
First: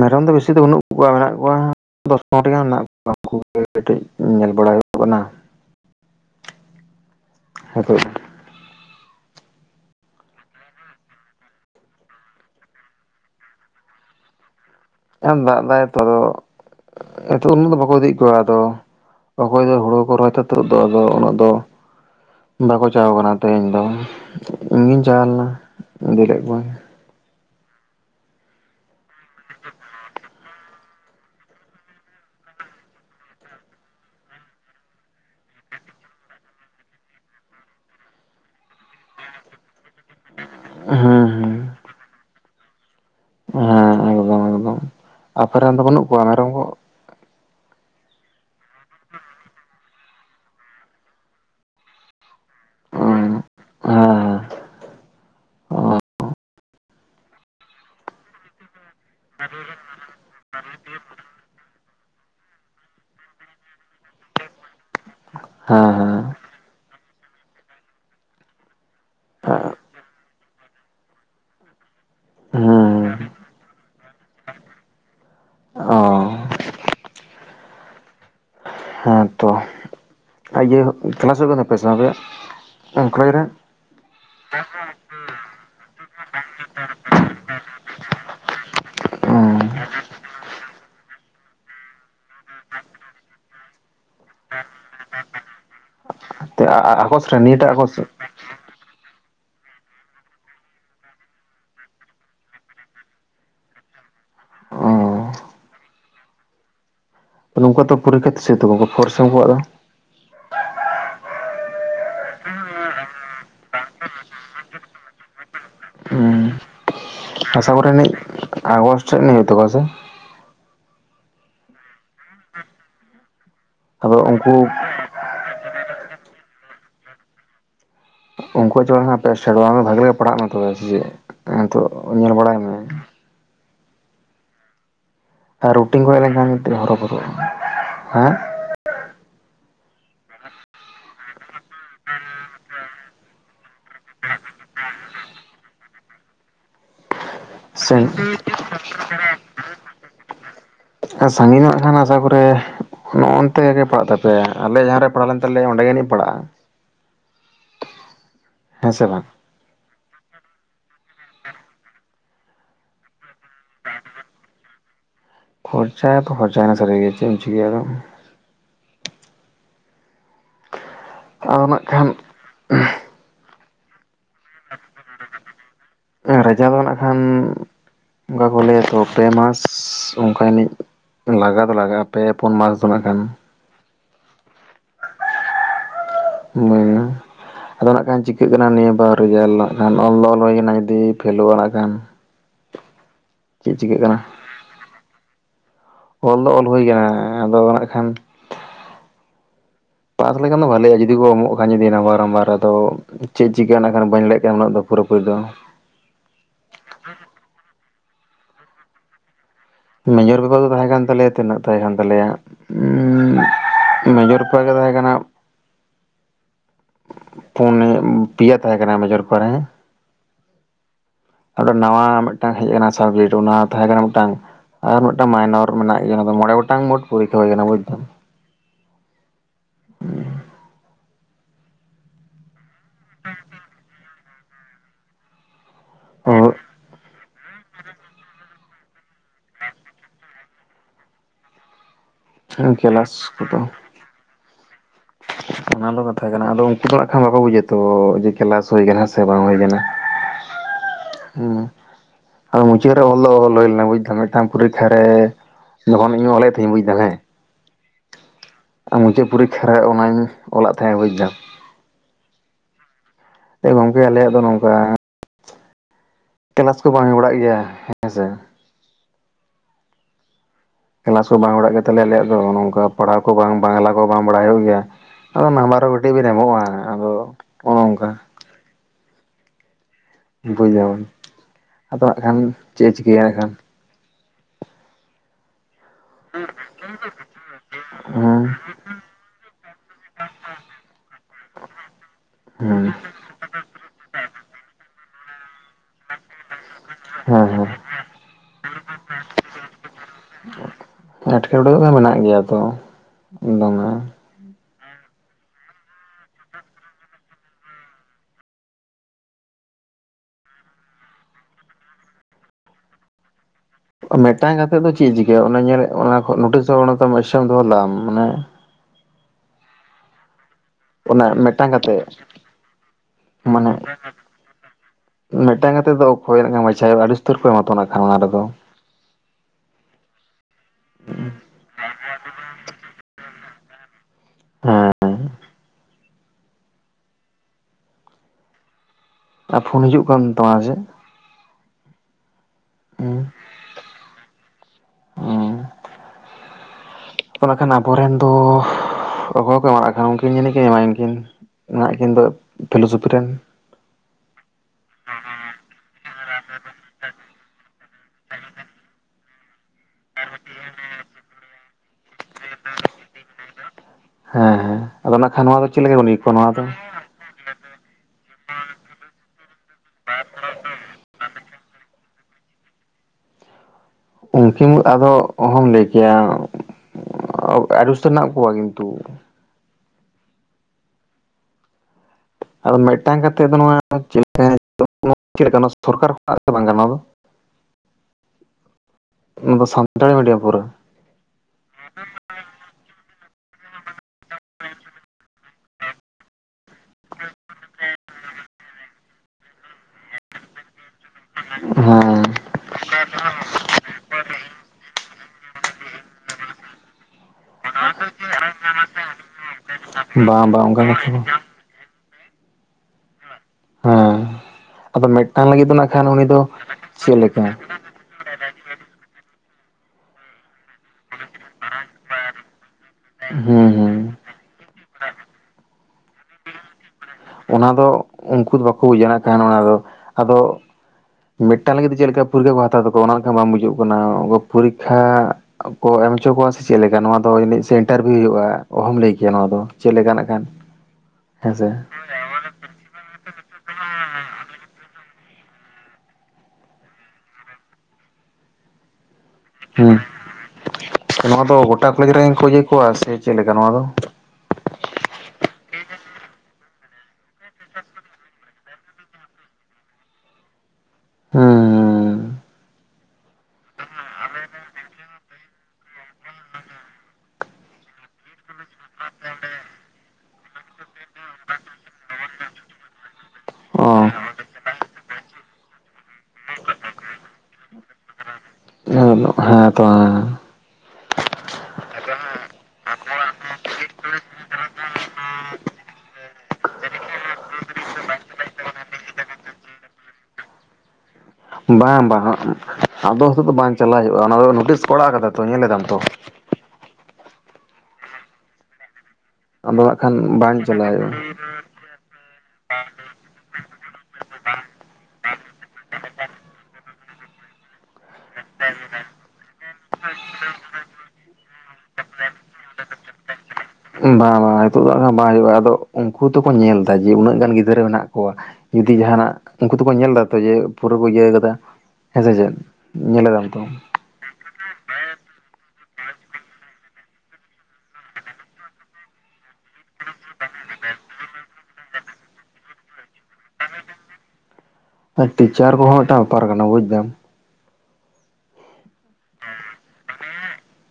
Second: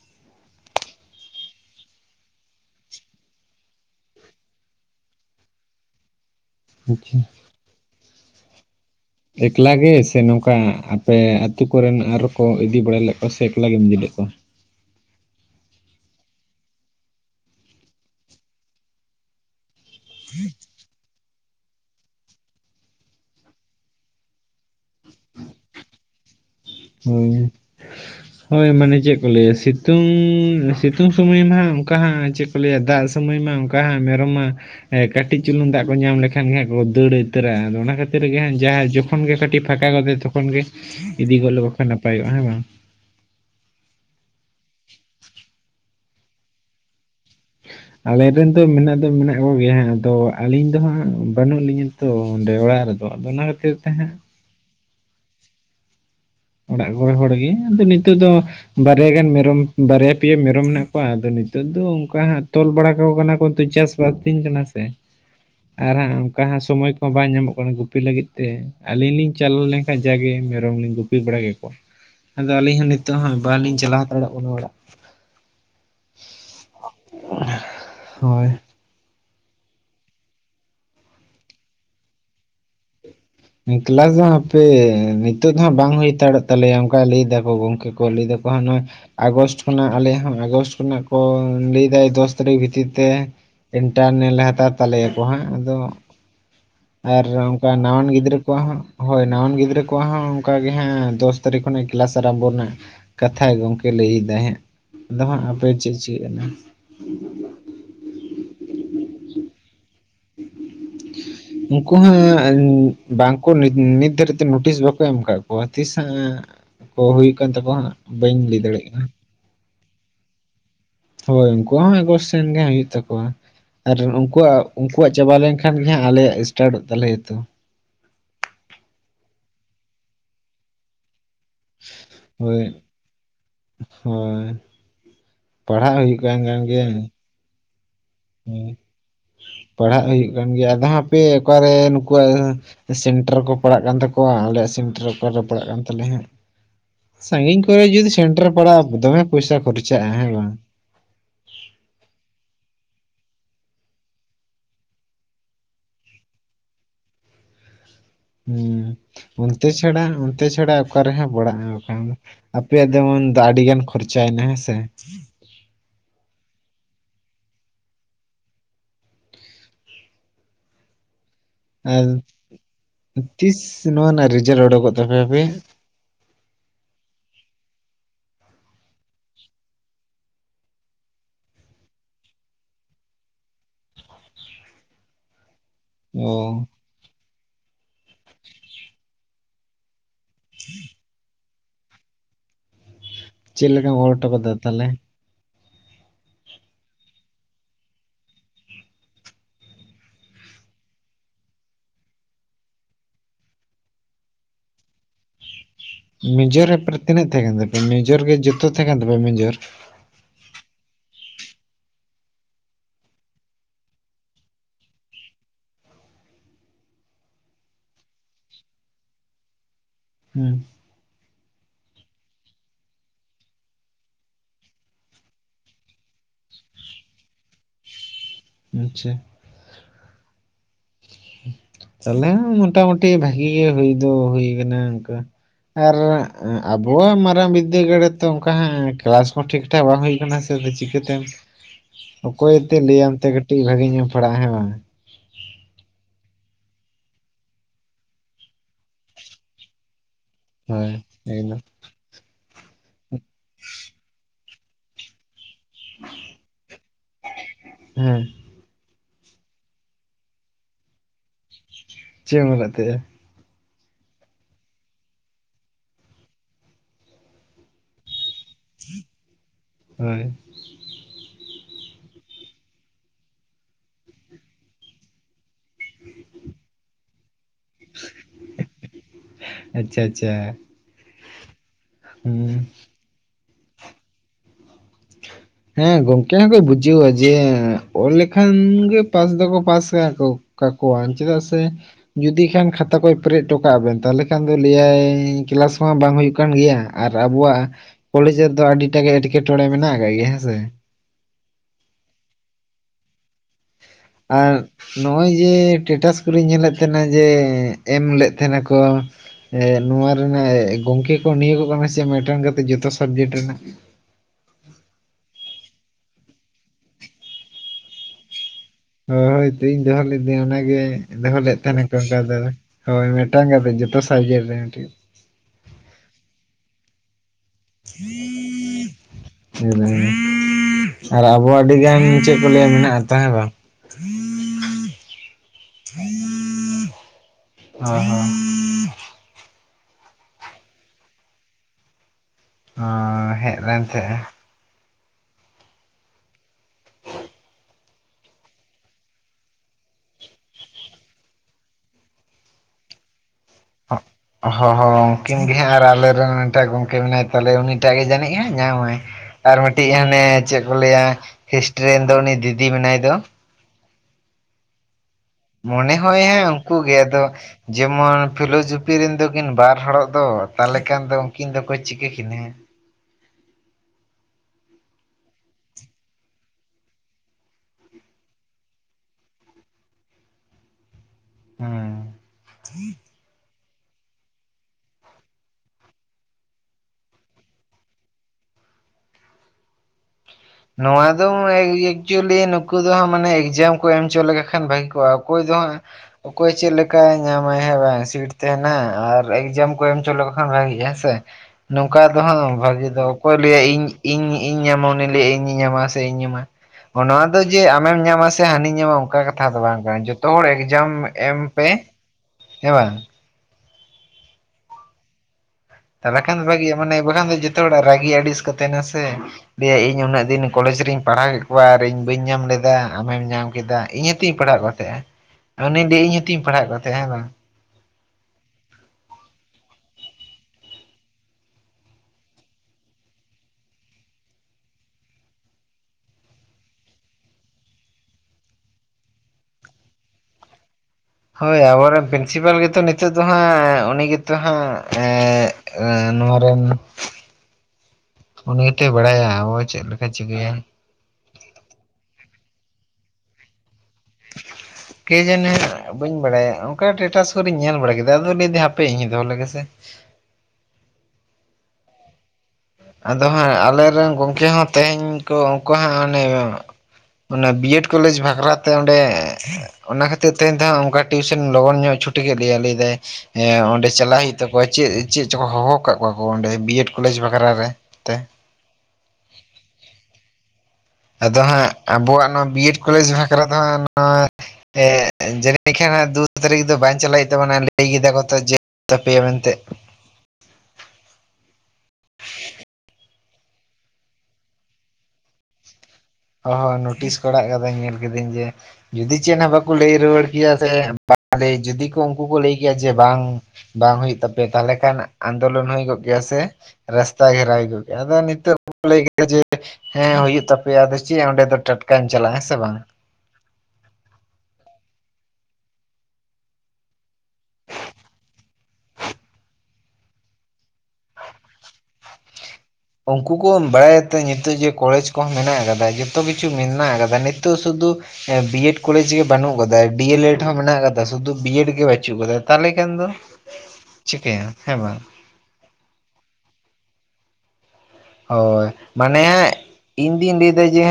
ᱢᱮᱨᱚᱢ ᱫᱚ ᱵᱮᱥᱤ ᱫᱚ ᱵᱟᱹᱱᱩᱜ ᱠᱚᱣᱟ, ᱢᱮᱱᱟᱜ ᱠᱚᱣᱟ ᱫᱚᱥ ᱯᱚᱱᱨᱚᱴᱤ ᱜᱟᱱ ᱢᱮᱱᱟᱜ ᱠᱚᱣᱟ, ᱚᱝᱠᱩ ᱜᱤ ᱠᱟᱹᱴᱤᱡ ᱧᱮᱞ ᱵᱟᱲᱟ ᱦᱩᱭᱩᱜ ᱠᱟᱱᱟ ᱾ ᱟᱪᱪᱷᱟ ᱾ ᱦᱮᱸ ᱛᱚ ᱾ ᱮᱠᱞᱟ ᱜᱮ ᱥᱮ ᱱᱚᱝᱠᱟ ᱟᱯᱮ ᱟᱹᱛᱩ ᱠᱚᱨᱮᱱ ᱟᱨᱚ ᱠᱚ ᱤᱫᱤ ᱵᱟᱲᱟ ᱞᱮᱫ ᱠᱚᱣᱟ ᱥᱮ ᱮᱠᱞᱟ ᱜᱮᱢ ᱤᱫᱤᱞᱮᱫ ᱠᱚᱣᱟ? ᱟᱨ ᱫᱟᱜ ᱫᱟᱭ ᱛᱚ ᱟᱫᱚ ᱦᱮᱛᱚᱜ ᱩᱱᱟᱹᱜ ᱫᱚ ᱵᱟᱠᱚ ᱤᱫᱤᱭᱮᱜ ᱠᱚᱣᱟ ᱟᱫᱚ ᱚᱠᱚᱭ ᱫᱚ ᱦᱳᱲᱳ ᱨᱚᱭ ᱛᱚ ᱛᱳᱫ ᱛᱚ ᱟᱫᱚ ᱩᱱᱟᱹᱜ ᱫᱚ ᱵᱟᱠᱚ ᱪᱟᱣ ᱠᱟᱱᱟ ᱛᱮᱦᱮᱧ ᱫᱚ, ᱤᱧ ᱜᱤᱧ ᱪᱟᱣ ᱞᱮᱱᱟ ᱤᱫᱤ ᱞᱮᱫ ᱠᱚᱣᱟᱹᱧ ᱾ ᱦᱳᱭ ᱾ ᱦᱳᱭ ᱢᱟᱱᱮ ᱪᱮᱫ ᱠᱚ ᱞᱟᱹᱭᱟ ᱥᱤᱛᱩᱝ ᱥᱤᱛᱩᱝ ᱥᱚᱢᱚᱭ ᱢᱟ ᱦᱟᱸᱜ ᱚᱝᱠᱟ ᱦᱟᱸᱜ ᱪᱮᱫ ᱠᱚ ᱞᱟᱹᱭᱟ ᱫᱟᱜ ᱥᱚᱢᱚᱭ ᱢᱟ ᱚᱝᱠᱟ ᱢᱮᱨᱚᱢ ᱢᱟ ᱮ ᱠᱟᱹᱴᱤᱡ ᱪᱩᱞᱩᱝ ᱫᱟᱜ ᱠᱚ ᱧᱟᱢ ᱞᱮᱠᱷᱟᱱ ᱜᱮ ᱦᱟᱸᱜ ᱠᱚ ᱫᱟᱹᱲ ᱩᱛᱟᱹᱨᱟ, ᱟᱫᱚ ᱚᱱᱟ ᱠᱷᱟᱹᱛᱤᱨ ᱜᱮ ᱦᱟᱸᱜ ᱡᱟᱦᱟᱸ ᱡᱚ ᱠᱷᱚᱱ ᱜᱮ ᱠᱟᱹᱴᱤᱡ ᱯᱷᱟᱸᱠᱟ ᱜᱚᱫᱮ ᱛᱚᱠᱷᱚᱱ ᱜᱮ ᱦᱮᱸ ᱤᱫᱤ ᱜᱚᱫ ᱞᱮᱠᱚ ᱠᱷᱟᱱ ᱱᱟᱯᱟᱭᱚᱜᱼᱟ ᱦᱮᱸ ᱵᱟᱝ! ᱦᱮᱸ ᱦᱮᱸ ᱮᱠᱫᱚᱢ ᱮᱠᱫᱚᱢ ᱾ ᱟᱯᱮᱨᱮᱱ ᱫᱚ ᱵᱟᱹᱱᱩᱜ ᱠᱚᱣᱟ ᱢᱮᱨᱚᱢ ᱠᱚ? ᱟᱞᱮᱨᱮᱱ ᱫᱚ ᱢᱮᱱᱟᱜ ᱫᱚ ᱢᱮᱱᱟᱜ ᱠᱚᱜᱮᱭᱟ ᱦᱟᱸᱜ ᱟᱫᱚ ᱟᱹᱞᱤᱧ ᱫᱚ ᱦᱟᱸᱜ ᱵᱟᱹᱱᱩᱜ ᱞᱤᱧᱟᱹ ᱛᱚ ᱚᱸᱰᱮ ᱚᱲᱟᱜ ᱨᱮᱫᱚ ᱟᱫᱚ ᱦᱮᱸ ᱚᱱᱟ ᱠᱷᱟᱹᱛᱤᱨ ᱛᱮ ᱦᱟᱸᱜ ᱦᱮᱸ ᱦᱮᱸ ᱚᱲᱟᱜ ᱠᱚᱨᱮ ᱦᱚᱲ ᱜᱮ ᱟᱫ ᱱᱤᱛᱚᱜ ᱫᱚ ᱵᱟᱨᱭᱟ ᱜᱟᱱ ᱢᱮᱨᱚᱢ ᱵᱟᱨᱭᱟ ᱯᱮᱭᱟ ᱢᱮᱨᱚᱢ ᱢᱮᱱᱟᱜ ᱠᱚᱣᱟ ᱟᱫᱚ ᱱᱤᱛᱚᱜ ᱫᱚ ᱚᱱᱠᱟ ᱦᱟᱜ ᱛᱚᱞ ᱵᱟᱲᱟ ᱠᱟᱠᱚ ᱠᱟᱱᱟ ᱠᱚᱛ ᱪᱟᱥ ᱟᱛᱤᱧ ᱠᱟᱱᱟ ᱥᱮ ᱟᱨ ᱦᱟᱸᱜ ᱚᱱᱠᱟ ᱦᱟᱸᱜ ᱥᱚᱢᱚᱭ ᱠᱚᱦᱚᱸ ᱵᱟᱝ ᱧᱟᱢᱚᱜ ᱠᱟᱱᱟ ᱜᱩᱯᱤ ᱞᱟᱹᱜᱤᱫ ᱛᱮ᱾ ᱟᱹᱞᱤᱧ ᱞᱤᱧ ᱪᱟᱞᱟᱣ ᱞᱮᱱᱠᱷᱟᱱ ᱡᱟᱜᱮ ᱢᱮᱨᱚᱢ ᱞᱤᱧ ᱜᱩᱯᱤ ᱯᱤ ᱵᱟᱲᱟ ᱠᱮ ᱠᱚᱣᱟ ᱟᱫᱚ ᱦᱮᱸ ᱟᱹᱞᱤᱧ ᱦᱚᱸ ᱦᱮᱸ ᱱᱤᱛᱚᱜ ᱦᱚᱸ ᱵᱟᱞᱤᱧ ᱪᱟᱞᱟᱣ ᱦᱟᱛᱟᱲᱚᱜ ᱠᱟᱱᱟ ᱚᱲᱟᱜ᱾ ᱚ ᱦᱳᱭ᱾ ᱦᱮᱸ ᱛᱚ᱾ ᱠᱮᱞᱟᱥ ᱦᱩᱭᱩᱜ ᱠᱟᱱ ᱛᱟᱯᱮᱭᱟ ᱟᱞᱮᱭᱟᱜ ᱠᱚᱞᱮᱡ ᱨᱮ? ᱠᱞᱟᱥ ᱫᱚ ᱦᱟᱯᱮ ᱱᱤᱛᱳ ᱫᱚ ᱦᱟᱸᱜ ᱵᱟᱝ ᱦᱩᱭ ᱦᱟᱛᱟᱲᱚᱜ ᱛᱟᱞᱮᱭᱟ ᱚᱱᱠᱟᱭ ᱞᱟᱹᱭ ᱫᱟᱠᱚ ᱜᱚᱢᱠᱮ ᱠᱚ ᱞᱟᱹᱭ ᱫᱟᱠᱚ ᱦᱟᱸᱜ ᱱᱚᱜᱼᱚᱭ᱾ ᱟᱜᱚᱥᱴ ᱠᱷᱚᱱᱟᱜ ᱟᱞᱮ ᱦᱚᱸ ᱟᱜᱚᱥᱴ ᱠᱷᱚᱱᱟᱜ ᱠᱚ ᱞᱟᱹᱭᱫᱟᱭ ᱫᱚᱥ ᱛᱟᱹᱨᱤᱠᱷ ᱵᱷᱤᱛᱤᱨ ᱛᱮ᱾ ᱤᱱᱴᱟᱨᱱᱮᱞ ᱞᱮ ᱦᱟᱛᱟᱣ ᱛᱟᱞᱮᱭᱟᱠᱚ ᱦᱟᱸᱜ ᱟᱫᱚ᱾ ᱟᱨ ᱟᱜᱚᱥᱴ ᱨᱮ ᱚᱱᱠᱟ ᱱᱤᱭᱟᱹᱴᱟᱜ ᱟᱜᱚᱥᱴ ᱨᱮ? ᱱᱟᱣᱟᱱ ᱜᱤᱫᱽᱨᱟᱹ ᱠᱚᱣᱟᱜ ᱦᱚᱸ᱾ ᱦᱳᱭ ᱱᱟᱣᱟᱱ ᱜᱤᱫᱽᱨᱟᱹ ᱠᱚᱣᱟᱜ ᱦᱚᱸ ᱚᱱᱠᱟᱟᱜ ᱜᱮ ᱦᱮᱸ ᱫᱚᱥ ᱛᱟᱹᱨᱤᱠᱷ ᱠᱷᱚᱱᱟᱜ ᱠᱮᱞᱟᱥ ᱟᱨᱟᱢᱵᱚ ᱨᱮᱱᱟᱜ ᱠᱟᱛᱷᱟᱭ ᱜᱚᱢᱠᱮ ᱞᱟᱹᱭᱫᱟᱭ ᱦᱟᱸᱜ ᱟᱫᱚ ᱦᱟᱸᱜ ᱟᱯᱮ ᱪᱮᱫ ᱪᱤᱠᱟᱹᱜ ᱠᱟᱱᱟ᱾ ᱱᱚᱝᱠᱟ ᱛᱚ ᱯᱚᱨᱤᱠᱠᱷᱟ ᱛᱤᱥ ᱦᱩᱭᱩᱜ ᱛᱟᱭᱟ ᱯᱷᱚᱨ ᱥᱮᱢ ᱠᱚᱣᱟᱜ ᱫᱚ? ᱩᱱᱠᱩ ᱦᱚᱸᱜ ᱵᱟᱝᱠᱚ ᱱᱤᱛ ᱫᱷᱟᱹᱨᱤᱡᱛᱮ ᱱᱳᱴᱤᱥ ᱵᱟᱠᱚ ᱮᱢ ᱟᱠᱟᱫ ᱠᱚᱣᱟ ᱛᱤᱥ ᱦᱟᱸ ᱦᱩᱸ ᱠᱚ ᱦᱩᱭᱩᱜ ᱠᱟᱱ ᱟᱥᱟ ᱛᱟᱠᱚᱣᱟ ᱠᱚᱨᱮ ᱦᱟᱸᱜ ᱡᱟᱹᱱᱤᱡ ᱵᱟᱹᱧ ᱞᱟᱹᱭ ᱫᱟᱲᱮᱭᱟᱜ ᱠᱟᱱᱟ᱾ [unintelligible] ᱦᱳᱭ ᱩᱱᱠᱩᱣᱟᱜ ᱦᱚᱸ ᱟᱜᱚᱥ ᱥᱮᱱ ᱜᱮ ᱦᱩᱭᱩᱜ ᱛᱟᱠᱚᱣᱟ ᱟᱨ ᱟᱫᱚ ᱩᱱᱠᱩᱣᱟᱜ ᱩᱱᱠᱩ ᱩᱱᱠᱚᱣᱟᱜ ᱪᱟᱵᱟ ᱞᱮᱱ ᱠᱷᱟᱱ ᱜᱮ ᱦᱟᱸᱜ ᱟᱞᱮᱭᱟᱜ ᱥᱴᱟᱴᱚᱜ ᱛᱟᱞᱮᱭᱟ ᱛᱚ᱾ ᱩᱱᱠᱩᱣᱟᱜ ᱪᱟᱵᱟ ᱟᱯᱮᱭᱟᱜ ᱮᱥᱴᱟᱴᱚᱜ-ᱟ ᱵᱷᱟᱜᱮ ᱞᱮᱠᱟ ᱯᱟᱲᱦᱟᱜ ᱢᱮ ᱛᱚᱵᱮ ᱥᱮ ᱪᱮᱫ ᱱᱤᱛᱚᱜ ᱧᱮᱞ ᱵᱟᱲᱟᱭ ᱦᱳᱭ ᱢᱮ᱾ ᱦᱳᱭ᱾ ᱟᱨ ᱯᱟᱲᱦᱟᱜ ᱨᱩᱴᱤᱱ ᱠᱚ ᱦᱩᱭᱩᱜ ᱦᱮᱡ ᱠᱟᱱ ᱞᱮᱱᱠᱷᱟᱱ ᱠᱟᱱ ᱜᱮᱭᱟ ᱦᱚᱨᱚ ᱵᱚᱨᱜ-ᱟ ᱦᱮᱸ᱾ ᱦᱳᱭ ᱯᱟᱲᱦᱟᱜ ᱦᱩᱭᱩᱜ ᱠᱟᱱ ᱜᱮᱭᱟ ᱟᱫᱚ ᱦᱟᱯᱮ ᱚᱠᱟᱨᱮ ᱱᱩᱠᱩᱣᱟᱜ ᱥᱮᱱᱴᱟᱨ ᱠᱚ ᱯᱟᱲᱟᱜ ᱠᱟᱱ ᱛᱟᱠᱚᱣᱟ ᱟᱞᱮᱭᱟᱜ ᱥᱮᱱᱴᱟᱨ ᱚᱠᱟᱨᱮ ᱯᱟᱲᱟᱜ ᱠᱟᱱ ᱛᱟᱞᱮᱭᱟ ᱦᱟᱜ᱾ ᱥᱟᱺᱜᱤᱧ ᱠᱚᱨᱮ ᱥᱮ ᱡᱩᱫᱤ ᱥᱮᱱᱴᱟᱨ ᱯᱟᱲᱟᱜᱼᱟ ᱫᱚᱢᱮ ᱯᱚᱭᱥᱟ ᱠᱷᱚᱨᱪᱟᱜᱼᱟ ᱦᱮᱸ ᱵᱟᱝ? ᱥᱟᱺᱜᱤᱧ ᱧᱚᱜ ᱠᱷᱟᱱ ᱟᱥᱟ ᱠᱚᱨᱮ ᱱᱚᱜᱼᱚ ᱚᱱᱛᱮ ᱜᱮ ᱯᱟᱲᱟᱜ ᱛᱟᱯᱮᱭᱟ ᱟᱞᱮ ᱡᱟᱦᱟᱸ ᱨᱮ ᱯᱟᱲᱟᱣ ᱞᱮᱱ ᱛᱟᱞᱮᱭᱟ ᱚᱰᱮ ᱜᱮ ᱡᱟᱹᱱᱤᱡ ᱯᱟᱲᱟᱜᱼᱟ᱾ ᱦᱩᱸ ᱦᱮᱸ ᱥᱮ ᱵᱟᱝ ᱚᱱᱛᱮ ᱪᱷᱟᱲᱟ ᱚᱱᱛᱮ ᱪᱷᱟᱲᱟ ᱚᱠᱟ ᱨᱮᱦᱚᱸ ᱯᱟᱲᱟᱜᱼᱟ ᱵᱟᱠᱦᱟᱱ᱾ ᱟᱯᱮᱭᱟᱜ ᱡᱮᱢᱚᱱ ᱟᱹᱰᱤ ᱜᱟᱱ ᱠᱷᱚᱨᱪᱟᱭᱮᱱᱟ ᱦᱮᱸ ᱥᱮ? ᱠᱷᱚᱨᱪᱟ ᱛᱚ ᱠᱷᱚᱨᱪᱟᱭᱱᱟ ᱥᱟᱹᱨᱤ ᱜᱮ ᱪᱮᱫ ᱮᱢ ᱪᱤᱠᱟᱹᱭᱟ᱾ ᱟᱫᱚ ᱱᱟᱜ ᱟᱨ ᱠᱷᱟᱱ ᱛᱤᱥ ᱱᱚᱣᱟ ᱨᱮᱱᱟᱜ ᱨᱮᱡᱟᱞᱴ ᱩᱰᱩᱠᱚᱜ ᱛᱟᱯᱮᱭᱟ ᱟᱯᱮᱭᱟᱜ? ᱨᱟᱡᱟ ᱫᱚ ᱱᱟᱜ ᱠᱷᱟᱱ ᱟᱞᱮ ᱫᱚᱚ ᱯᱮ ᱢᱟᱥ ᱚᱱᱠᱟ ᱮᱱᱤᱡ ᱞᱟᱜᱟ ᱫᱚ ᱞᱟᱜᱟᱜᱼᱟ ᱯᱮ ᱯᱩᱱ ᱢᱟᱥ ᱫᱚ ᱱᱟᱜ ᱠᱷᱟᱱ᱾ ᱚ ᱟᱫᱚ ᱱᱟᱜ ᱠᱷᱟᱱ ᱪᱤᱠᱟᱹᱜ ᱠᱟᱱᱟ ᱱᱤᱭᱟᱹ ᱵᱟᱨ ᱨᱮᱡᱟᱞᱴ ᱠᱷᱟᱱ ᱚᱞ ᱫᱚ ᱚᱞ ᱦᱩᱭ ᱠᱟᱱᱟ ᱡᱩᱫᱤ ᱯᱷᱮᱞᱳ-ᱟ ᱱᱟᱠᱷᱟᱱ᱾ ᱪᱮᱫ ᱞᱮᱠᱟᱢ ᱚᱞ ᱠᱟᱱᱟ ᱦᱚᱴᱚ ᱠᱟᱫᱟ ᱛᱟᱦᱚᱞᱮ? ᱚᱞ ᱫᱚ ᱚᱞ ᱦᱩᱭ ᱟᱠᱟᱱᱟ ᱟᱫᱚ ᱱᱟᱜ ᱠᱷᱟᱱ ᱯᱟᱥ ᱞᱮᱠᱷᱟᱱ ᱫᱚ ᱵᱷᱷᱟᱞᱜᱼᱟ ᱡᱩᱫᱤ ᱠᱚ ᱮᱢᱚᱜ ᱠᱷᱟᱱ ᱡᱩᱫᱤ ᱱᱟᱢᱵᱟᱨ ᱱᱟᱢᱵᱟᱨ ᱟᱫᱚ ᱪᱮᱫ ᱪᱤᱠᱟᱹ-ᱟ ᱱᱟᱜᱠᱷᱟᱱ ᱵᱟᱹᱧ ᱞᱟᱹᱭ ᱫᱟᱲᱮᱭᱟᱜ ᱠᱟᱱᱟ ᱩᱱᱟᱹᱜ ᱫᱚ ᱯᱩᱨᱟᱹᱯᱩᱨᱤ ᱫᱚ᱾ ᱢᱮᱡᱚᱨ ᱨᱮ ᱛᱤᱱᱟᱹᱜ ᱛᱟᱦᱮᱸ ᱠᱟᱱ ᱛᱟᱯᱮᱭᱟ ᱢᱮᱡᱚᱨ ᱜᱮ ᱡᱚᱛᱚ ᱛᱟᱦᱮᱸ ᱠᱟᱱ ᱛᱟᱯᱮᱭᱟ ᱢᱮᱡᱚᱨ? ᱢᱮᱡᱚᱨ ᱯᱮᱯᱟᱨ ᱫᱟ ᱛᱟᱦᱮ ᱠᱟᱱ ᱛᱟᱞᱮᱭᱟ ᱛᱤᱱᱟᱹᱜ ᱛᱟᱦᱮ ᱠᱟᱱ ᱛᱟᱦᱮ ᱠᱟᱱ ᱛᱟᱞᱮᱭᱟ ᱩᱸᱜ ᱢᱮᱡᱚᱨ ᱯᱮᱯᱟᱨ ᱜᱮ ᱛᱟᱦᱮ ᱠᱟᱱᱟ᱾ ᱯᱩᱱᱮ ᱯᱤᱭᱟ ᱛᱟᱦᱮᱸ ᱠᱟᱱᱟ ᱢᱮᱡᱚᱨ ᱯᱮᱯᱟᱨ ᱨᱮ᱾ ᱦᱩᱸ, ᱚᱸᱰᱮ ᱱᱟᱣᱟ ᱢᱤᱜᱴᱟᱝ ᱦᱮᱜ ᱠᱟᱱᱟ ᱥᱟᱵᱽᱡᱮᱠᱴ ᱚᱱᱟ ᱛᱟᱦᱮᱸ ᱠᱟᱱᱟ ᱢᱤᱜᱴᱟᱝ᱾ ᱟᱨ ᱢᱤᱜᱴᱟᱝ ᱢᱟᱭᱱᱚᱨ ᱢᱮᱱᱟᱜ ᱜᱮᱭᱟ ᱚᱱᱟ ᱫᱚ ᱢᱚᱬᱮ ᱜᱚᱴᱟᱝ ᱢᱳᱴ ᱯᱚᱨᱤᱠᱠᱷᱟ ᱦᱩᱭ ᱠᱟᱱᱟ ᱵᱩᱡᱽᱫᱟᱢ᱾ ᱟᱪᱪᱷᱟ, [unintelligible] ᱛᱟᱦᱚᱞᱮ ᱦᱟᱸᱜ ᱢᱳᱴᱟᱢᱩᱴᱤ ᱵᱷᱟᱹᱜᱤ ᱜᱮ ᱦᱩᱭ ᱫᱚ ᱦᱩᱭ ᱠᱟᱱᱟ ᱚᱝᱠᱟ᱾ ᱟᱨ ᱟᱸ ᱟᱵᱚᱣᱟᱜ ᱢᱟᱨᱟᱝ ᱵᱤᱫᱽ ᱫᱟᱹᱜᱟᱲ ᱛᱚ ᱚᱱᱠᱟ ᱦᱟᱸᱜ ᱠᱮᱞᱟᱥ ᱠᱚ ᱴᱷᱤᱠ ᱴᱷᱟᱠ ᱵᱟᱝ ᱦᱩᱭᱩᱜ ᱠᱟᱱᱟ ᱥᱮ ᱟᱫᱚ ᱪᱤᱠᱟᱹᱛᱮᱢ ᱚᱠᱚᱭᱛᱮ ᱞᱟᱹᱭᱟᱢᱛᱮ ᱠᱮᱞᱟᱥ ᱠᱟᱹᱴᱤᱜ ᱠᱚᱫᱚ ᱵᱷᱟᱹᱜᱤ ᱧᱚᱜ ᱮᱢ ᱯᱟᱲᱟᱜᱼᱟ ᱦᱮᱸ ᱵᱟᱝ᱾ ᱚᱱᱟ ᱫᱚ ᱠᱟᱛᱷᱟ ᱠᱟᱱᱟ ᱟᱫᱚ ᱩᱱᱠᱩ ᱫᱚ ᱦᱟᱸᱜ ᱠᱷᱟᱱ ᱵᱟᱠᱚ ᱵᱩᱡᱟ ᱛᱚ ᱡᱮ ᱠᱮᱞᱟᱥ ᱦᱩᱭ ᱠᱟᱱᱟ ᱥᱮ ᱵᱟᱝ ᱦᱩᱭ ᱞᱮᱱᱟ᱾ ᱦᱳᱭ ᱮᱠᱫᱚᱢ, ᱟᱫᱚ ᱢᱩᱪᱟᱹᱜ ᱨᱮ ᱚᱞ ᱫᱚ ᱚᱞ ᱦᱩᱭ ᱞᱮᱱᱟ ᱵᱩᱡᱽ ᱫᱟᱢ ᱢᱤᱜᱴᱟᱝ ᱯᱚᱨᱤᱠᱠᱷᱟ ᱨᱮ ᱡᱚᱠᱷᱚᱱᱤᱧ ᱚᱞᱮᱫ ᱛᱟᱦᱮᱸᱜ ᱤᱧ ᱵᱩᱡᱽ ᱫᱟᱢ ᱦᱮᱸ᱾ ᱦᱮᱸ᱾ ᱟᱨ ᱢᱩᱪᱟᱹᱜ ᱯᱚᱨᱤᱠᱠᱷᱟ ᱨᱮ ᱚᱱᱟᱧ ᱚᱞᱟᱫ ᱛᱟᱦᱮᱸᱜ ᱵᱩᱡᱽ ᱫᱟᱢ᱾ ᱪᱮᱜ ᱮᱢ ᱚᱞᱮᱜ ᱛᱟᱦᱮᱸᱜ-ᱟ? ᱪᱮᱜ ᱜᱚᱝᱠᱮ ᱟᱞᱮᱭᱟᱜ ᱫᱚ ᱱᱚᱝᱠᱟ ᱠᱮᱞᱟᱥ ᱠᱚ ᱵᱟᱝ ᱦᱩᱭ ᱵᱟᱲᱟᱜ ᱜᱮᱭᱟ ᱦᱮᱸ ᱥᱮ᱾ ᱦᱳᱭ, ᱠᱮᱞᱟᱥ ᱠᱚ ᱵᱟᱝ ᱦᱩᱭ ᱵᱟᱲᱟᱜ ᱜᱮ ᱛᱟᱞᱮᱭᱟ ᱟᱞᱮᱭᱟᱜ ᱫᱚ ᱱᱚᱝᱠᱟ ᱯᱟᱲᱦᱟᱣ ᱠᱚ ᱵᱟᱝ ᱵᱟᱝᱞᱟ ᱠᱚ ᱵᱟᱝ ᱵᱟᱲᱟᱭ ᱦᱩᱭᱩᱜ ᱜᱮᱭᱟ᱾ ᱟᱫᱚ ᱱᱟᱢᱵᱟᱨ ᱠᱚ ᱠᱟᱹᱴᱤᱜ ᱵᱤᱱ ᱮᱢᱚᱜᱼᱟ ᱟᱫᱚ ᱚᱝᱠᱟ᱾ ᱟᱪᱪᱷᱟ ᱟᱪᱪᱷᱟ᱾ ᱡᱮᱢᱚᱱ ᱟᱫᱚ ᱦᱟᱸᱜ ᱠᱷᱟᱱ ᱦᱩᱸ ᱪᱮᱜ ᱮ ᱪᱤᱠᱟᱹᱭᱟ ᱠᱷᱟᱱ᱾ ᱦᱮᱸ ᱜᱚᱝᱠᱮ ᱦᱚᱸᱠᱚ ᱵᱩᱡᱷᱟᱹᱣᱟ ᱡᱮ ᱚᱞ ᱦᱮᱸ ᱞᱮᱠᱷᱟᱱ ᱜᱮ ᱯᱟᱥ ᱫᱚᱠᱚ ᱯᱟᱥ ᱠᱟᱠᱚ ᱠᱟᱠᱚᱣᱟ ᱪᱮᱫᱟᱜ ᱥᱮ ᱡᱩᱫᱤ ᱠᱷᱟᱱ ᱦᱮᱸ ᱠᱷᱟᱛᱟ ᱠᱚᱭ ᱯᱮᱨᱮᱡ ᱴᱚ ᱠᱟᱜ ᱟᱵᱮᱱ ᱛᱟᱦᱚᱞᱮ ᱠᱷᱟᱱ ᱫᱚ ᱞᱟᱹᱭᱟᱭ ᱠᱮᱞᱟᱥ ᱢᱟ ᱵᱟᱝ ᱦᱩᱭᱩᱜ ᱠᱟᱱ ᱜᱮᱭᱟ᱾ ᱟᱨ ᱦᱮᱸ ᱟᱵᱚᱣᱟᱜ ᱦᱮᱸ ᱠᱚᱞᱮᱡᱽ ᱨᱮᱫᱚ ᱟᱹᱰᱤᱴᱟ ᱜᱮ ᱮᱴᱠᱮᱴᱚᱬᱮ ᱢᱮᱱᱟᱜ ᱠᱟᱜ ᱜᱮᱭᱟ ᱦᱮᱸ ᱮᱴᱠᱮᱴᱚᱬᱮ ᱫᱚ ᱢᱮᱱᱟᱜ ᱜᱮᱭᱟ ᱛᱚ ᱫᱚᱢᱮ, ᱟᱨ ᱱᱚᱜᱼᱚᱭ ᱡᱮ ᱴᱮᱴᱟᱥ ᱠᱚᱨᱮᱧ ᱧᱮᱞᱮᱫ ᱛᱟᱦᱮᱸᱱᱟ ᱡᱮ ᱮᱢ ᱞᱮᱫ ᱛᱟᱦᱮᱸ ᱱᱟᱠᱚ᱾ ᱮᱫ ᱱᱚᱣᱟ ᱨᱮᱱᱟᱜ ᱜᱝᱢᱠᱮ ᱠᱚ ᱱᱤᱭᱳᱜᱚᱜ ᱠᱟᱱᱟ ᱥᱮ ᱪᱮᱫ ᱢᱮᱜᱴᱟᱝ ᱠᱟᱛᱮᱜ ᱡᱚᱛᱚ ᱥᱟᱵᱡᱮᱠᱴ ᱨᱮᱱᱟᱜ ᱢᱤᱜᱴᱟᱝ ᱠᱟᱛᱮᱜ ᱫᱚ ᱪᱮᱫ ᱮ ᱪᱤᱠᱟᱹᱭᱟ ᱚᱱᱟ ᱧᱮᱞ ᱚᱱᱟ ᱠᱷᱚᱭ ᱱᱳᱴᱤᱥ ᱦᱚᱸ [unintelligible] ᱫᱚᱦᱚᱸ ᱞᱮᱫᱟᱢ ᱢᱟᱱᱮ, ᱦᱳᱭ ᱛᱤᱦᱤᱧ ᱫᱚᱦᱟᱸᱜ ᱞᱟᱭᱫᱟᱹᱧ ᱚᱱᱟᱜᱮ ᱚᱱᱟ ᱫᱚᱦᱚ ᱞᱮᱫ ᱢᱤᱫᱴᱟᱝ ᱛᱟᱦᱮᱸ ᱱᱟᱠᱚ ᱠᱟᱛᱮᱫ ᱚᱱᱠᱟ ᱫᱚ ᱦᱳᱭ ᱢᱤᱜᱴᱟᱝ ᱠᱟᱛᱮᱜ ᱡᱚᱛᱚ ᱥᱟᱵᱽᱡᱮᱠᱴ ᱨᱮ ᱢᱤᱫᱴᱤᱜ᱾ ᱢᱤᱜᱴᱟᱝ ᱠᱟᱛᱮᱜ ᱫᱚ ᱚᱠᱚᱭ ᱱᱟᱜ ᱠᱷᱟᱱᱮᱢ [unintelligible] ᱟᱹᱰᱤ ᱩᱛᱟᱹᱨ ᱠᱚ ᱮᱢᱟ ᱛᱚ ᱠᱷᱟᱱ ᱚᱱᱟ ᱨᱮᱫᱚ᱾ ᱦᱮᱸ [unintelligible] ᱟᱨ ᱟᱵᱚ ᱟᱹᱰᱤᱜᱟᱱ ᱪᱮᱜ ᱠᱚ ᱞᱟᱹᱭᱟ ᱢᱮᱱᱟᱜ-ᱟ ᱛᱚ ᱦᱮᱸ ᱵᱟᱝ? ᱦᱮᱸ᱾ ᱦᱳᱭ ᱦᱳᱭ᱾ ᱟ ᱯᱷᱳᱱ ᱦᱤᱡᱩᱜ ᱠᱟᱱ ᱛᱟᱢᱟ ᱡᱮ? ᱟᱸ ᱦᱮᱜ ᱞᱮᱱ ᱛᱟᱦᱮᱸᱜᱼᱟ᱾ ᱚᱸᱻ ᱛᱚ ᱱᱟᱜ ᱠᱷᱟᱱ ᱟᱵᱚᱨᱮᱱ ᱫᱚ ᱚᱠᱚᱭ ᱠᱚ ᱮᱢᱟ ᱦᱟᱸᱜ ᱠᱷᱟᱱ ᱩᱱᱠᱤᱱ ᱡᱟᱹᱱᱤᱡ ᱠᱤᱱ ᱮᱢᱟ ᱤᱱᱠᱤᱱ᱾ ᱢᱮᱱᱟᱜ ᱠᱤᱱ ᱫᱚ ᱯᱷᱮᱞᱳᱥᱳᱯᱷᱤ ᱨᱮᱱ, ᱦᱚᱸ, ᱦᱚ ᱦᱚ ᱩᱱᱠᱤᱱ ᱜᱮ ᱦᱟᱸᱜ ᱟᱨ ᱟᱞᱮᱨᱮᱱ ᱢᱤᱜᱴᱟᱜ ᱜᱚᱝᱠᱮ ᱢᱮᱱᱟᱭ ᱛᱟᱞᱮᱭᱟ ᱩᱱᱤᱴᱟᱜ ᱜᱮ ᱡᱟᱹᱱᱤᱡ ᱮ ᱧᱟᱢᱟᱭ ᱾ ᱟᱨ ᱢᱤᱜᱜᱴᱤᱹᱮᱡ ᱦᱟᱱᱮ ᱪᱮᱜ ᱠᱚ ᱞᱟᱹᱭᱟ ᱦᱤᱥᱴᱨᱤ ᱨᱮᱱ ᱫᱚ ᱩᱱᱤ ᱫᱤᱫᱤ ᱢᱮᱱᱟᱭ ᱫᱚ᱾ ᱦᱮᱸ ᱦᱮᱸ ᱟᱫᱚ ᱱᱟᱜ ᱠᱷᱟᱱ ᱱᱚᱣᱟ ᱫᱚ ᱪᱮᱫ ᱞᱮᱠᱟ ᱠᱚ ᱱᱤᱭᱳᱜᱽ ᱠᱚᱣᱟ ᱱᱚᱣᱟ ᱫᱚ? ᱠᱮ ᱟᱫᱚ ᱾ ᱡᱮᱢᱚᱱ ᱯᱷᱤᱞᱳᱡᱳᱯᱷᱤ ᱨᱮᱱ ᱫᱚᱠᱤᱱ ᱵᱟᱨ ᱦᱚᱲᱚᱜ ᱫᱚ ᱛᱟᱦᱚᱞᱮ ᱠᱷᱟᱱ ᱫᱚ ᱩᱱᱠᱤᱱ ᱫᱚᱠᱚ ᱪᱤᱠᱟᱹ ᱠᱤᱱᱟᱹ? ᱩᱱᱠᱤᱱ ᱟᱫᱚ ᱚᱦᱚᱢ ᱞᱟᱹᱭ ᱠᱮᱭᱟ ᱟᱹᱰᱤ [unintelligible] ᱦᱮᱱᱟᱜ ᱠᱚᱣᱟ ᱠᱤᱱᱛᱩ ᱾ ᱦᱮᱸ ᱟᱨ ᱢᱤᱫᱴᱟᱝ ᱠᱟᱛᱮᱫ ᱫᱚ ᱱᱚᱣᱟᱮᱫ ᱪᱮᱫ [unintelligible] ᱥᱚᱨᱠᱟᱨ ᱠᱚᱣᱟᱜ ᱵᱟᱝ ᱠᱟᱱᱟ ᱱᱚᱣᱟ ᱫᱚ? ᱱᱚᱣᱟ ᱫᱚ ᱥᱟᱱᱛᱟᱲᱤ ᱢᱤᱰᱤᱭᱚ ᱠᱚᱨᱮ᱾ ᱱᱚᱣᱟ ᱫᱚ ᱮᱠᱪᱩᱭᱮᱞᱤ ᱱᱩᱠᱩ ᱫᱚ ᱦᱟᱸᱜ ᱢᱟᱱᱮ ᱮᱠᱡᱟᱢ ᱠᱚ ᱮᱢ ᱪᱚ ᱞᱮ ᱠᱷᱟᱱ ᱵᱷᱟᱜᱤ ᱠᱚᱜᱼᱟ ᱾ ᱚᱠᱚᱭ ᱫᱚ ᱦᱟᱸᱜ ᱚᱠᱚᱭ ᱪᱮᱫᱞᱮᱠᱟᱭ ᱧᱟᱢᱟᱭ ᱦᱟᱜ ᱵᱟᱝ ᱥᱤᱴ ᱛᱟᱦᱮᱱᱟ ᱟᱨ ᱮᱠᱡᱟᱢ ᱠᱚ ᱮᱢ ᱪᱚ ᱞᱮᱠᱟᱱ ᱵᱷᱟᱹᱜᱤᱼᱟ ᱦᱮᱸ ᱥᱮ? ᱱᱚᱝᱠᱟ ᱫᱚ ᱦᱮᱸ ᱦᱟᱜ ᱵᱷᱟᱜᱤ ᱫᱚ ᱚᱠᱚᱭ ᱞᱟᱹᱭᱟ ᱤᱧ ᱤᱧ ᱤᱧ ᱮᱢᱚᱱ ᱞᱟᱹᱭᱟᱹᱧ ᱤᱧ᱾ ᱤᱧ ᱮᱢᱟ ᱥᱮ ᱤᱧ ᱧᱟᱢᱟ ᱱᱚᱣᱟ ᱫᱚ ᱡᱮ ᱟᱢᱮᱢ ᱧᱟᱢᱟ ᱥᱮ ᱦᱟᱹᱱᱤᱧ ᱧᱟᱢᱟ ᱚᱱᱠᱟ ᱠᱟᱛᱷᱟ ᱫᱚ ᱵᱟᱝ᱾ ᱡᱚᱛᱚ ᱦᱚᱲ ᱵᱟᱝ ᱵᱟᱝ ᱚᱱᱠᱟ ᱮᱠᱡᱟᱢ ᱠᱟᱛᱷᱟ ᱫᱚ ᱮᱢ ᱯᱮ᱾ ᱦᱮᱸ ᱵᱟᱝ? ᱦᱮᱸ ᱟᱫᱚ ᱢᱤᱫᱴᱟᱝ ᱞᱟᱹᱜᱤᱫ ᱫᱚ ᱱᱟ ᱛᱚᱵᱮ ᱠᱷᱟᱱ ᱵᱷᱟᱹᱜᱮ ᱮᱢᱚᱱ ᱮᱵᱚᱦᱟᱱ ᱡᱚᱛᱚ ᱦᱚᱲᱟᱜ ᱨᱟᱹᱜᱤ ᱟᱹᱲᱤᱥ ᱠᱟᱛ ᱛᱮᱦᱮᱱᱟ ᱥᱮ ᱮᱭᱟᱹ ᱤᱧ ᱩᱱᱟᱹᱜ ᱫᱤᱱ ᱠᱚᱞᱮᱡ ᱨᱤᱧ ᱯᱟᱲᱦᱟᱣ ᱮᱫ ᱠᱚᱣᱟ ᱟᱨ ᱤᱧ ᱵᱟᱹᱧ ᱧᱟᱢ ᱞᱮᱫᱟ᱾ ᱟᱢᱮᱢ ᱧᱟᱢ ᱦᱩᱸ ᱠᱮᱫᱟ ᱤᱧ ᱦᱩᱸ ᱦᱚᱛᱚᱧ ᱯᱟᱲᱦᱟᱣᱮᱜ ᱠᱚ ᱛᱟᱦᱮᱸᱼᱟ ᱩᱱᱤᱭ ᱞᱟᱹᱭᱟ ᱤᱧ ᱦᱚᱛᱚᱧ ᱯᱟᱲᱦᱟᱜᱮᱜ ᱠᱚ ᱛᱟᱦᱮᱸᱜᱼᱟ᱾ ᱦᱮ ᱵᱟᱝ? ᱚᱱᱟ ᱫᱚ ᱩᱱᱠᱩ ᱫᱚ ᱵᱟᱠᱚ ᱵᱩᱡᱟᱹᱨᱟ ᱛᱟᱦᱮᱱ ᱚᱱᱟ ᱫᱚ ᱟᱫᱚ ᱢᱤᱫᱴᱟᱝ ᱞᱟᱹᱜᱤᱫ ᱛᱮ ᱪᱮᱫ ᱞᱮᱠᱟ ᱯᱚᱨᱤᱠᱠᱷᱟ ᱠᱚ ᱦᱟᱛᱟᱣ ᱛᱟᱠᱚᱣᱟ ᱚᱱᱟ ᱞᱮᱠᱟᱱ ᱵᱟᱝ ᱵᱩᱡᱩᱜ ᱠᱟᱱᱟ ᱯᱚᱨᱤᱠᱠᱷᱟ ᱠᱚ ᱮᱢ ᱦᱚᱪᱚ ᱠᱚᱣᱟ ᱥᱮ ᱪᱮᱫ ᱞᱮᱠᱟ ᱱᱚᱣᱟ ᱫᱚ ᱤᱱᱤᱡ ᱥᱮᱱᱴᱟᱨ ᱜᱤ ᱦᱩᱭᱩᱜᱼᱟ ᱚᱦᱚᱢ ᱞᱟᱹᱭ ᱠᱮᱭᱟ ᱱᱚᱣᱟ ᱫᱚ ᱪᱮᱫ ᱞᱮᱠᱟ ᱱᱟᱜ ᱠᱷᱟᱱ᱾ [inaudible] ᱦᱳᱭ ᱟᱵᱟᱨᱮᱱ ᱯᱨᱤᱱᱥᱤᱯᱟᱞ ᱜᱮᱛᱚ ᱱᱤᱛᱳ ᱫᱚᱭ ᱛᱚ ᱦᱟᱸᱜ ᱩᱱᱤ ᱜᱮᱛᱚ ᱦᱟᱸᱜ ᱮᱜᱻ ᱱᱚᱣᱟ ᱨᱮᱱ ᱩᱱᱤᱛᱚᱭ ᱵᱟᱲᱟᱭᱟ ᱟᱵᱩ ᱪᱮᱫ ᱦᱩᱸ ᱞᱮᱠᱟ ᱪᱤᱠᱟᱹᱭᱟ? ᱱᱚᱣᱟ ᱫᱚ ᱜᱳᱴᱟ ᱠᱚᱞᱮᱡᱽ ᱨᱮᱱ ᱜᱤᱞᱚ ᱤᱭᱟᱹ ᱠᱚᱣᱟ ᱥᱮ ᱪᱮᱫ ᱞᱮᱠᱟ ᱱᱚᱣᱟ ᱫᱚ? ᱠᱮᱡᱟᱱᱮ ᱵᱟᱹᱧ ᱵᱟᱲᱟᱭᱟ ᱚᱱᱠᱟ ᱥᱴᱮᱴᱟᱥ ᱥᱳᱨᱤᱧ ᱧᱮᱞ ᱵᱟᱲᱟ ᱠᱮᱫᱟ ᱟᱫᱚ ᱞᱟᱹᱭ ᱫᱟ ᱦᱟᱯᱮ ᱤᱧ ᱫᱚᱦᱚ ᱞᱮᱜᱮ ᱥᱮ᱾ ᱦᱩᱸᱻ ᱟᱫᱚ ᱦᱟᱸᱜ ᱟᱞᱮᱨᱮᱱ ᱜᱚᱢᱠᱮ ᱦᱚᱸ ᱛᱮᱦᱮᱧ ᱠᱚ ᱩᱱᱠᱩ ᱦᱟᱸᱜ ᱚᱱᱮ ᱚᱱᱮ ᱵᱤ-ᱮᱰ ᱠᱚᱞᱮᱡᱽ ᱵᱟᱠᱷᱨᱟ ᱛᱮ ᱚᱸᱰᱮ ᱮᱸᱻ ᱚᱱᱟ ᱠᱷᱟᱹᱛᱤᱨ ᱛᱤᱦᱤᱧ ᱫᱚ ᱦᱟᱜ ᱚᱝᱠᱟ ᱴᱤᱭᱩᱥᱚᱱ ᱞᱚᱜᱚᱱ ᱧᱚᱜ ᱪᱷᱩᱴᱤ ᱠᱮᱫ ᱞᱮᱭᱟ ᱞᱟᱹᱭᱫᱟᱭ᱾ ᱦᱮᱻ ᱚᱸᱰᱮ ᱪᱟᱞᱟᱜ ᱦᱩᱭᱩᱜ ᱛᱟᱠᱚᱣᱟ ᱪᱮᱫ ᱪᱮᱫ ᱪᱚᱠᱚ ᱦᱚᱦᱚᱣᱟ ᱟᱠᱟᱜ ᱠᱚᱣᱟ ᱠᱚ ᱚᱸᱰᱮ ᱵᱤᱭ-ᱮᱰ ᱠᱚᱞᱮᱡ ᱵᱟᱠᱷᱨᱟ ᱨᱮ᱾ ᱛᱮ ᱦᱮᱸ [inaudible] ᱛᱚ ᱦᱟᱜᱻ ᱟᱫᱚ ᱦᱟᱸᱜ ᱟᱵᱚᱣᱟᱜ ᱱᱚᱣᱟ ᱵᱤ-ᱮᱰ ᱠᱚᱞᱮᱡᱽ ᱵᱟᱠᱷᱨᱟ ᱫᱚ ᱦᱟᱸᱜ ᱱᱚᱜ-ᱚᱭ ᱡᱟᱹᱱᱤᱡ ᱠᱷᱟᱱ ᱫᱩ ᱛᱟᱹᱨᱤᱠᱷ ᱫᱚ ᱵᱟᱝ ᱪᱟᱞᱟᱜ ᱤᱧᱫᱚ ᱢᱟᱱᱮ ᱞᱟᱹᱭ ᱠᱮᱫᱟ ᱠᱚ ᱛᱚ ᱡᱮ -ᱛᱯᱮᱭᱟ ᱢᱮᱱᱛᱮ᱾ ᱵᱟᱝ ᱵᱟᱝ ᱟᱫᱚ ᱚᱱᱛᱮ ᱫᱚ ᱵᱟᱝ ᱪᱟᱞᱟᱜ ᱦᱩᱭᱩᱜᱼᱟ ᱚᱱᱟ ᱫᱚ ᱱᱳᱴᱤᱥ ᱠᱚ ᱟᱲᱟᱜ ᱠᱟᱫᱟ ᱛᱚ ᱧᱮᱞᱫᱟᱢ ᱛᱚ᱾ ᱚ ᱦᱚᱸ ᱱᱳᱴᱤᱥ ᱠᱚ ᱟᱲᱟᱜ ᱠᱟᱫᱟ ᱧᱮᱞ ᱠᱮᱫᱟᱹᱧ ᱡᱮ ᱡᱩᱫᱤ ᱪᱮᱫ ᱦᱚᱸ ᱵᱟᱠᱚ ᱟᱫᱚ ᱞᱟᱹᱭ ᱦᱟᱸᱜ ᱠᱷᱟᱱ ᱨᱩᱣᱟᱹᱲ ᱠᱮᱭᱟ ᱵᱟᱝ ᱥᱮ ᱪᱟᱞᱟᱜ [unintelligible] ᱟᱞᱮ ᱡᱩᱫᱤ ᱠᱚ ᱩᱱᱠᱩ ᱠᱚ ᱞᱟᱹᱭ ᱠᱮᱭᱟ ᱡᱮ ᱵᱟᱝ ᱵᱟᱝ ᱦᱩᱭᱩᱜ ᱛᱟᱯᱮ ᱛᱟᱦᱞᱮ ᱠᱷᱟᱱ ᱟᱱᱫᱳᱞᱚᱱ ᱦᱚᱭ ᱠᱚᱜ ᱠᱮᱭᱟ ᱥᱮ ᱨᱟᱥᱛᱟ ᱜᱷᱮᱨᱟᱣ ᱦᱳᱭ ᱠᱚᱜ ᱜᱮᱭᱟ ᱟᱫᱚ ᱱᱤᱛᱚᱜ [inaudible] ᱞᱟᱹᱭ ᱠᱮᱫᱟ ᱡᱮ ᱦᱮᱸ ᱦᱩᱭᱩᱜ ᱛᱟᱯᱮᱭᱟ ᱟᱫᱚ ᱪᱮᱫ ᱚᱸᱰᱮ ᱫᱚ ᱴᱟᱴᱠᱟᱢ ᱪᱟᱞᱟᱜᱼᱟ ᱦᱮᱸ ᱥᱮ ᱵᱟᱝ? ᱵᱟᱝ ᱵᱟᱝ ᱱᱤᱛᱚᱜ ᱫᱚ ᱵᱟᱝ ᱦᱩᱭᱩ-ᱟ ᱟᱫᱚ ᱩᱱᱠᱩ ᱫᱚᱠᱚ ᱧᱮᱞᱫᱟ ᱡᱮ ᱩᱱᱟᱹᱜ ᱜᱟᱱ ᱜᱤᱫᱽᱨᱟᱹ ᱢᱮᱱᱟᱜ ᱠᱚᱣᱟ᱾ ᱡᱩᱫᱤ ᱡᱟᱦᱟᱱᱟᱜ ᱩᱱᱠᱩ ᱫᱚᱠᱚ ᱧᱮᱞ ᱫᱟ ᱡᱮ ᱯᱩᱨᱟᱹ ᱠᱚ ᱤᱭᱟᱹ ᱠᱟᱫᱟ᱾ ᱦᱮᱸ ᱥᱮ ᱪᱮᱫ? ᱧᱮᱞ ᱫᱟᱢ ᱛᱚ᱾ ᱛᱮ ᱱᱤᱛᱚᱜ ᱡᱮ ᱠᱚᱞᱮᱡᱽ ᱠᱚᱦᱚᱸ ᱢᱮᱱᱟᱜ ᱟᱠᱟᱫᱟ ᱡᱚᱛᱚ ᱠᱤᱪᱷᱩ ᱢᱮᱱᱟᱜ ᱟᱠᱟᱫᱟ ᱱᱤᱛᱚᱜ ᱥᱩᱫᱩ ᱵᱤᱭᱮᱰ ᱠᱚᱞᱮᱡᱽ ᱜᱮ ᱵᱟᱹᱱᱩᱜ ᱠᱟᱫᱟ, ᱰᱤ ᱮᱞ ᱮᱰ ᱦᱚᱸ ᱢᱮᱱᱟᱜ ᱠᱟᱫᱟ ᱥᱩᱫᱷᱩ ᱵᱤᱭᱮᱰ ᱜᱮ ᱵᱟᱹᱪᱩᱜ ᱠᱟᱫᱟ ᱛᱟᱦᱞᱮ ᱠᱷᱟᱱ ᱫᱚ ᱪᱤᱠᱟᱹᱭᱟ ᱦᱮᱸ ᱵᱟ? ᱟᱨ ᱴᱤᱪᱟᱨ ᱠᱚᱦᱚᱸ ᱢᱤᱫᱴᱟ ᱵᱮᱯᱟᱨ ᱠᱟᱱᱟ ᱵᱩᱡᱽᱫᱟᱢ᱾ ᱦᱳᱭ, ᱢᱟᱱᱮ ᱦᱟᱸᱜ᱾ ᱤᱧ ᱫᱩᱧ ᱞᱟᱹᱭᱫᱟ ᱡᱮᱻ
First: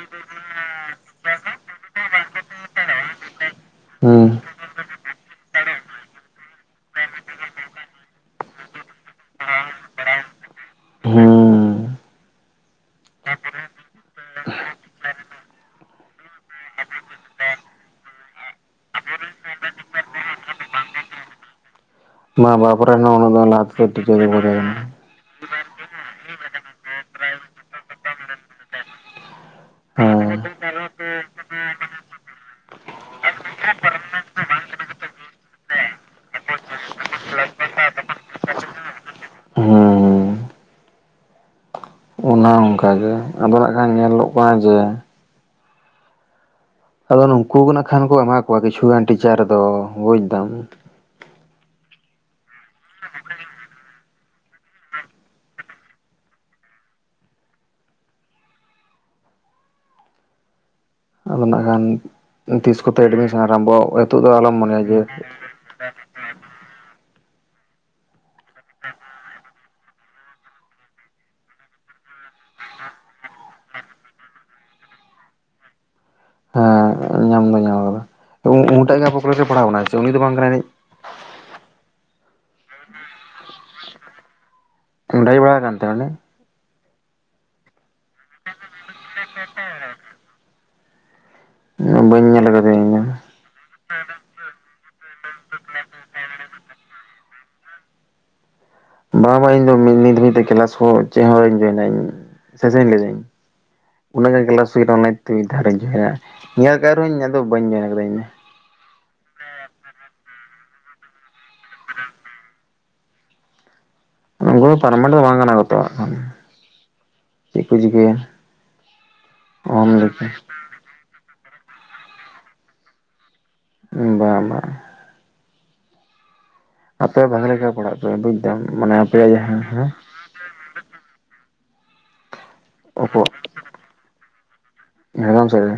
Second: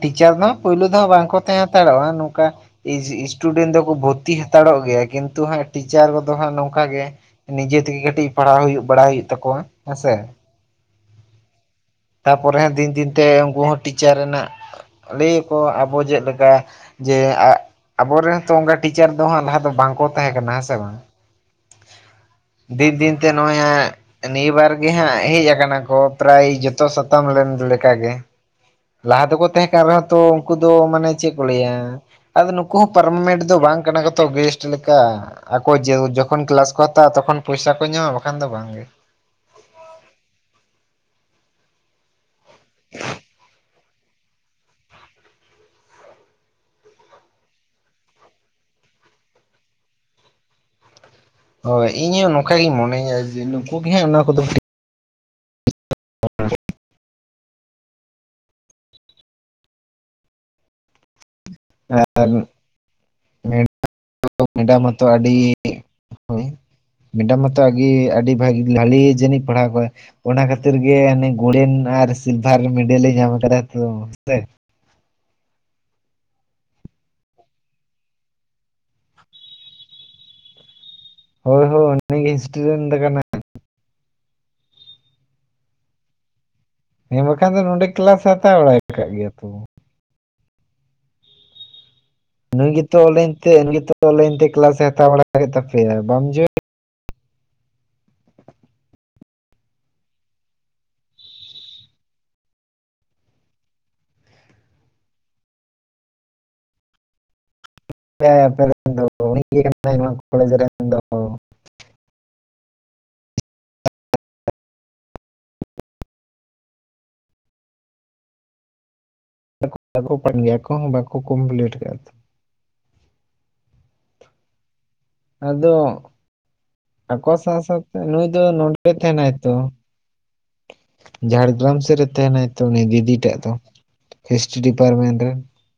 ᱴᱤᱪᱟᱨ ᱫᱚ ᱯᱳᱭᱞᱳ ᱫᱚᱦ ᱵᱟᱝᱠᱚ ᱛᱟᱦᱮᱸ ᱦᱟᱛᱟᱲᱚᱜ-ᱟ ᱱᱚᱝᱠᱟ ᱤᱡᱤ, ᱤᱥᱴᱩᱰᱮᱱᱴ ᱫᱚᱠᱚ ᱵᱷᱚᱨᱛᱤ ᱦᱩᱸ ᱦᱟᱛᱟᱲᱚᱜ ᱜᱮᱭᱟ ᱦᱟᱸᱜ, ᱠᱤᱱᱛᱩ ᱦᱟᱸᱜ ᱴᱤᱪᱟᱨ ᱠᱚᱫᱚ ᱦᱟᱸᱜ ᱱᱚᱝᱠᱟ ᱜᱮ ᱱᱤᱡᱮ ᱛᱮᱜᱮ ᱠᱟᱹᱴᱤᱡ, ᱯᱟᱲᱦᱟᱣ ᱦᱩᱭᱩᱜ ᱵᱟᱲᱟᱭ ᱦᱩᱭᱩᱜ ᱛᱟᱠᱚᱣᱟ ᱦᱮᱸ ᱥᱮ᱾ ᱦᱩᱸ ᱛᱟᱨᱯᱚᱨᱮ ᱦᱚᱸ ᱫᱤᱱ ᱫᱤᱱ ᱛᱮ ᱩᱱᱠᱩ ᱦᱚᱸ ᱴᱤᱪᱟᱨ ᱨᱮᱱᱟᱜ ᱞᱟᱹᱭᱟᱠᱚ ᱟᱵᱚ ᱪᱮᱫ ᱞᱮᱠᱟ ᱡᱮ ᱟᱵᱚᱨᱮᱱ ᱛᱚ ᱚᱝᱠᱟ ᱴᱤᱪᱟᱨ ᱫᱚ ᱦᱟᱸᱜ ᱞᱟᱦᱟ ᱫᱚ ᱵᱟᱝᱠᱚ ᱛᱟᱦᱮᱸ ᱠᱟᱱᱟ ᱦᱮᱸ ᱥᱮ ᱵᱟᱝ᱾ ᱫᱤᱱ ᱫᱤᱱᱛᱮ ᱱᱚᱜ-ᱚᱭ ᱦᱟᱸᱜ ᱱᱤᱭᱟᱹ ᱵᱟᱨ ᱜᱮ ᱦᱟᱸᱜ ᱦᱮᱡᱽ ᱠᱟᱱᱟ ᱠᱚ᱾ ᱯᱨᱟᱭ ᱡᱚᱛᱚ ᱥᱟᱛᱟᱢ ᱞᱮᱱ ᱞᱮᱠᱟ ᱜᱮ᱾ ᱞᱟᱦᱟ ᱫᱚᱠᱚ ᱛᱮᱦᱮᱸ ᱠᱟᱱ ᱨᱮᱦᱚᱸ ᱛᱚ ᱩᱝᱠᱩ ᱫᱚ ᱢᱟᱱᱮ ᱪᱮᱫ ᱠᱚ ᱞᱟᱹᱭᱟ? ᱟᱫᱚ ᱱᱩᱠᱩ ᱦᱚᱸ ᱯᱟᱨᱢᱮᱴ ᱫᱚ ᱵᱟᱝ ᱠᱟᱱᱟ ᱠᱚᱛᱚ ᱜᱮᱥᱴ ᱞᱮᱠᱟ ᱟᱠᱚ ᱡᱟᱹᱣ ᱡᱚ ᱛᱚᱠᱷᱚᱱ ᱠᱞᱟᱥ ᱠᱚ ᱦᱟᱛᱟᱣᱟ ᱛᱚᱠᱷᱚᱱ ᱯᱚᱭᱥᱟ ᱠᱚ ᱧᱟᱢᱟ ᱵᱟᱠᱷᱟᱱ ᱫᱚ ᱵᱟᱝᱜᱮ᱾ ᱦᱮᱸ ᱚᱱᱮ ᱚᱝᱠᱟ᱾ [inaudible] ᱟᱫᱚ ᱱᱟᱜ ᱠᱷᱟᱱ ᱧᱮᱞᱚᱜ ᱠᱟᱱᱟ ᱡᱮ ᱟᱫᱚ ᱱᱩᱠᱩ ᱜᱮ ᱱᱟᱜ ᱠᱷᱟᱱ ᱠᱚ ᱮᱢᱟ ᱠᱚᱣᱟ ᱠᱤᱪᱷᱩ ᱜᱟᱱ ᱴᱤᱪᱟᱨ ᱫᱚ ᱵᱩᱡᱽᱫᱟᱢ᱾ ᱦᱳᱭ, ᱤᱧᱦᱚᱸ ᱱᱚᱝᱠᱟᱜᱤᱧ ᱢᱚᱱᱮᱭᱟ ᱡᱮ ᱱᱩᱠᱩ ᱜᱮ ᱦᱟᱸᱜ ᱚᱱᱟ ᱠᱚᱫᱚ ᱟᱫᱚ ᱱᱟᱜ ᱠᱷᱟᱱ ᱟᱨ [unintelligible] ᱛᱤᱥ ᱠᱚᱛᱮ ᱮᱰᱢᱤᱥᱚᱱ ᱟᱨᱚᱢᱵᱚᱜ-ᱟ? ᱦᱤᱛᱳᱜ ᱫᱚ ᱟᱞᱚᱢ ᱢᱚᱱᱮᱭᱟ ᱢᱮᱰᱟᱢ ᱡᱮ ᱢᱟᱛᱚ ᱟᱹᱰᱤ ᱦᱳᱭ, ᱢᱮᱰᱟᱢ ᱢᱟᱛᱚ ᱟᱜ ᱜᱮ ᱟᱹᱰᱤ ᱵᱷᱟᱜᱽ, ᱵᱷᱟᱹᱞᱤ ᱡᱟᱹᱱᱤᱡ ᱯᱟᱲᱦᱟᱣ ᱠᱚᱣᱟᱭ᱾ ᱚᱱᱟ ᱠᱷᱟᱹᱛᱤᱨ ᱜᱮ ᱚᱱᱮ ᱜᱳᱲᱮᱱ ᱟᱨ ᱥᱤᱞᱵᱷᱟᱨ ᱢᱮᱰᱮᱞᱮ ᱧᱟᱢ ᱠᱟᱫᱟᱭ ᱛᱚ [unintelligible] ᱦᱮᱸ ᱧᱟᱢ ᱫᱚ ᱧᱟᱢ ᱟᱠᱟᱫᱟ᱾ ᱛᱚ, ᱩᱱᱤᱴᱟᱜ ᱜᱮ ᱟᱵᱚ ᱨᱮ ᱯᱟᱲᱦᱟᱣ ᱠᱟᱱᱟᱭ ᱥᱮ ᱩᱱᱤ ᱫᱚ ᱵᱟᱝ ᱠᱟᱱᱟᱭ ᱡᱟᱹᱱᱤᱡ? ᱦᱳᱭ ᱭ, ᱚᱱᱟᱜᱤᱧ ᱥᱴᱩᱰᱮᱱᱴ ᱠᱟᱱᱟ᱾ ᱰᱟᱭ ᱵᱟᱲᱟ ᱠᱟᱱ ᱛᱟᱦᱞᱮ? ᱦᱮᱸ ᱵᱟᱠᱷᱟᱱ ᱫᱚ ᱱᱚᱸᱰᱮ ᱠᱞᱟᱥ ᱦᱟᱛᱟᱣ ᱵᱟᱲᱟᱭ ᱟᱠᱟᱫ ᱜᱮᱭᱟ ᱛᱚ᱾ ᱵᱟᱹᱧ ᱧᱮᱞ ᱱᱩᱭ ᱠᱟᱫᱮᱭᱟ ᱤᱧ ᱜᱮᱛᱚ ᱫᱚ ᱚᱱᱞᱟᱭᱤᱱ ᱛᱮ, ᱱᱩᱭ ᱜᱮᱛᱚ ᱚᱱᱞᱟᱭᱤᱱ ᱛᱮ ᱠᱞᱟᱥᱮ ᱦᱟᱛᱟᱣ ᱵᱟᱲᱟ ᱠᱮᱫ ᱛᱟᱯᱮᱭᱟ ᱵᱟᱢ ᱡᱚᱭᱮᱱ ᱵᱟ ᱵᱟ ᱤᱧ ᱫᱚ ᱢᱤᱫ ᱧᱤᱫᱟᱹ [unintelligible] ᱠᱮᱞᱟᱥ ᱠᱚ ᱪᱮᱫ ᱦᱚᱸ ᱟᱹᱣᱨᱤᱧ ᱡᱚᱭᱱᱟ ᱤᱧ, ᱥᱚᱡᱷᱮᱧ ᱞᱮᱭᱫᱟ ᱤᱧ᱾ ᱩᱱᱟᱹᱜ ᱜᱟᱱ ᱠᱞᱟᱥ ᱦᱩᱭᱱᱟ ᱚᱱᱞᱟᱭᱤᱱ ᱛᱮ, ᱢᱤᱫ ᱫᱷᱟᱨᱤᱧ ᱡᱚᱭᱮᱱᱟ ᱧᱮᱞ ᱠᱟᱜ ᱨᱮᱦᱚᱸᱧ ᱟᱫᱚ ᱵᱟᱹᱧ ᱡᱚᱭᱮᱱ ᱟᱠᱟᱫᱟ᱾ ᱟᱯᱮ ᱠᱟᱭᱟ ᱵᱮᱪ ᱫᱚ, ᱩᱱᱤ ᱜᱮ ᱠᱟᱱᱟᱭᱮ ᱱᱚᱣᱟ ᱠᱚᱞᱮᱡᱽ ᱨᱮᱱ ᱫᱚ᱾ ᱱᱩᱝᱠᱩ ᱯᱟᱨᱢᱮᱴ ᱫᱚ ᱵᱟᱝ ᱠᱟᱱᱟᱛᱚ ᱮᱠᱷᱚᱱ᱾ ᱪᱮᱜ ᱠᱚ ᱪᱤᱠᱟᱹᱭᱟ? ᱚᱦᱚᱢ ᱞᱟᱹᱭ ᱟᱠᱚ ᱠᱮᱭᱟ ᱠᱟᱱ ᱜᱮᱭᱟ ᱠᱚ, ᱵᱟᱠᱚ ᱠᱚᱢᱯᱞᱤᱴ ᱠᱟᱜ-ᱟ ᱛᱚ᱾ ᱵᱟ ᱵᱟ᱾ ᱟᱫᱚ ᱟᱯᱮ ᱟᱠᱚ ᱵᱷᱟᱜᱮ ᱥᱟᱶ ᱞᱮᱠᱟ ᱯᱟᱲᱦᱟᱜ ᱥᱟᱶᱛᱮ ᱯᱮ ᱱᱩᱭ ᱵᱩᱡᱽ ᱫᱚ ᱫᱟᱢ ᱱᱚᱸᱰᱮ ᱢᱟᱱᱮ ᱟᱯᱮᱭᱟᱜ ᱛᱟᱸᱦᱮᱱᱟᱭ ᱛᱚ᱾ ᱡᱟᱦᱟᱸ ᱦᱮᱸ ᱡᱷᱟᱲᱜᱨᱟᱢ ᱥᱮᱫ ᱨᱮ ᱛᱟᱸᱦᱮᱱᱟᱭ ᱛᱚ, ᱩᱱᱤ ᱫᱤᱫᱤ ᱚᱠᱚ ᱴᱟᱜ ᱫᱚ ᱦᱤᱥᱴᱨᱤ ᱰᱤᱯᱟᱨᱢᱮᱱᱴ ᱨᱮᱱ᱾ ᱡᱷᱟᱲᱜᱨᱟᱢ ᱥᱮᱫ ᱨᱮ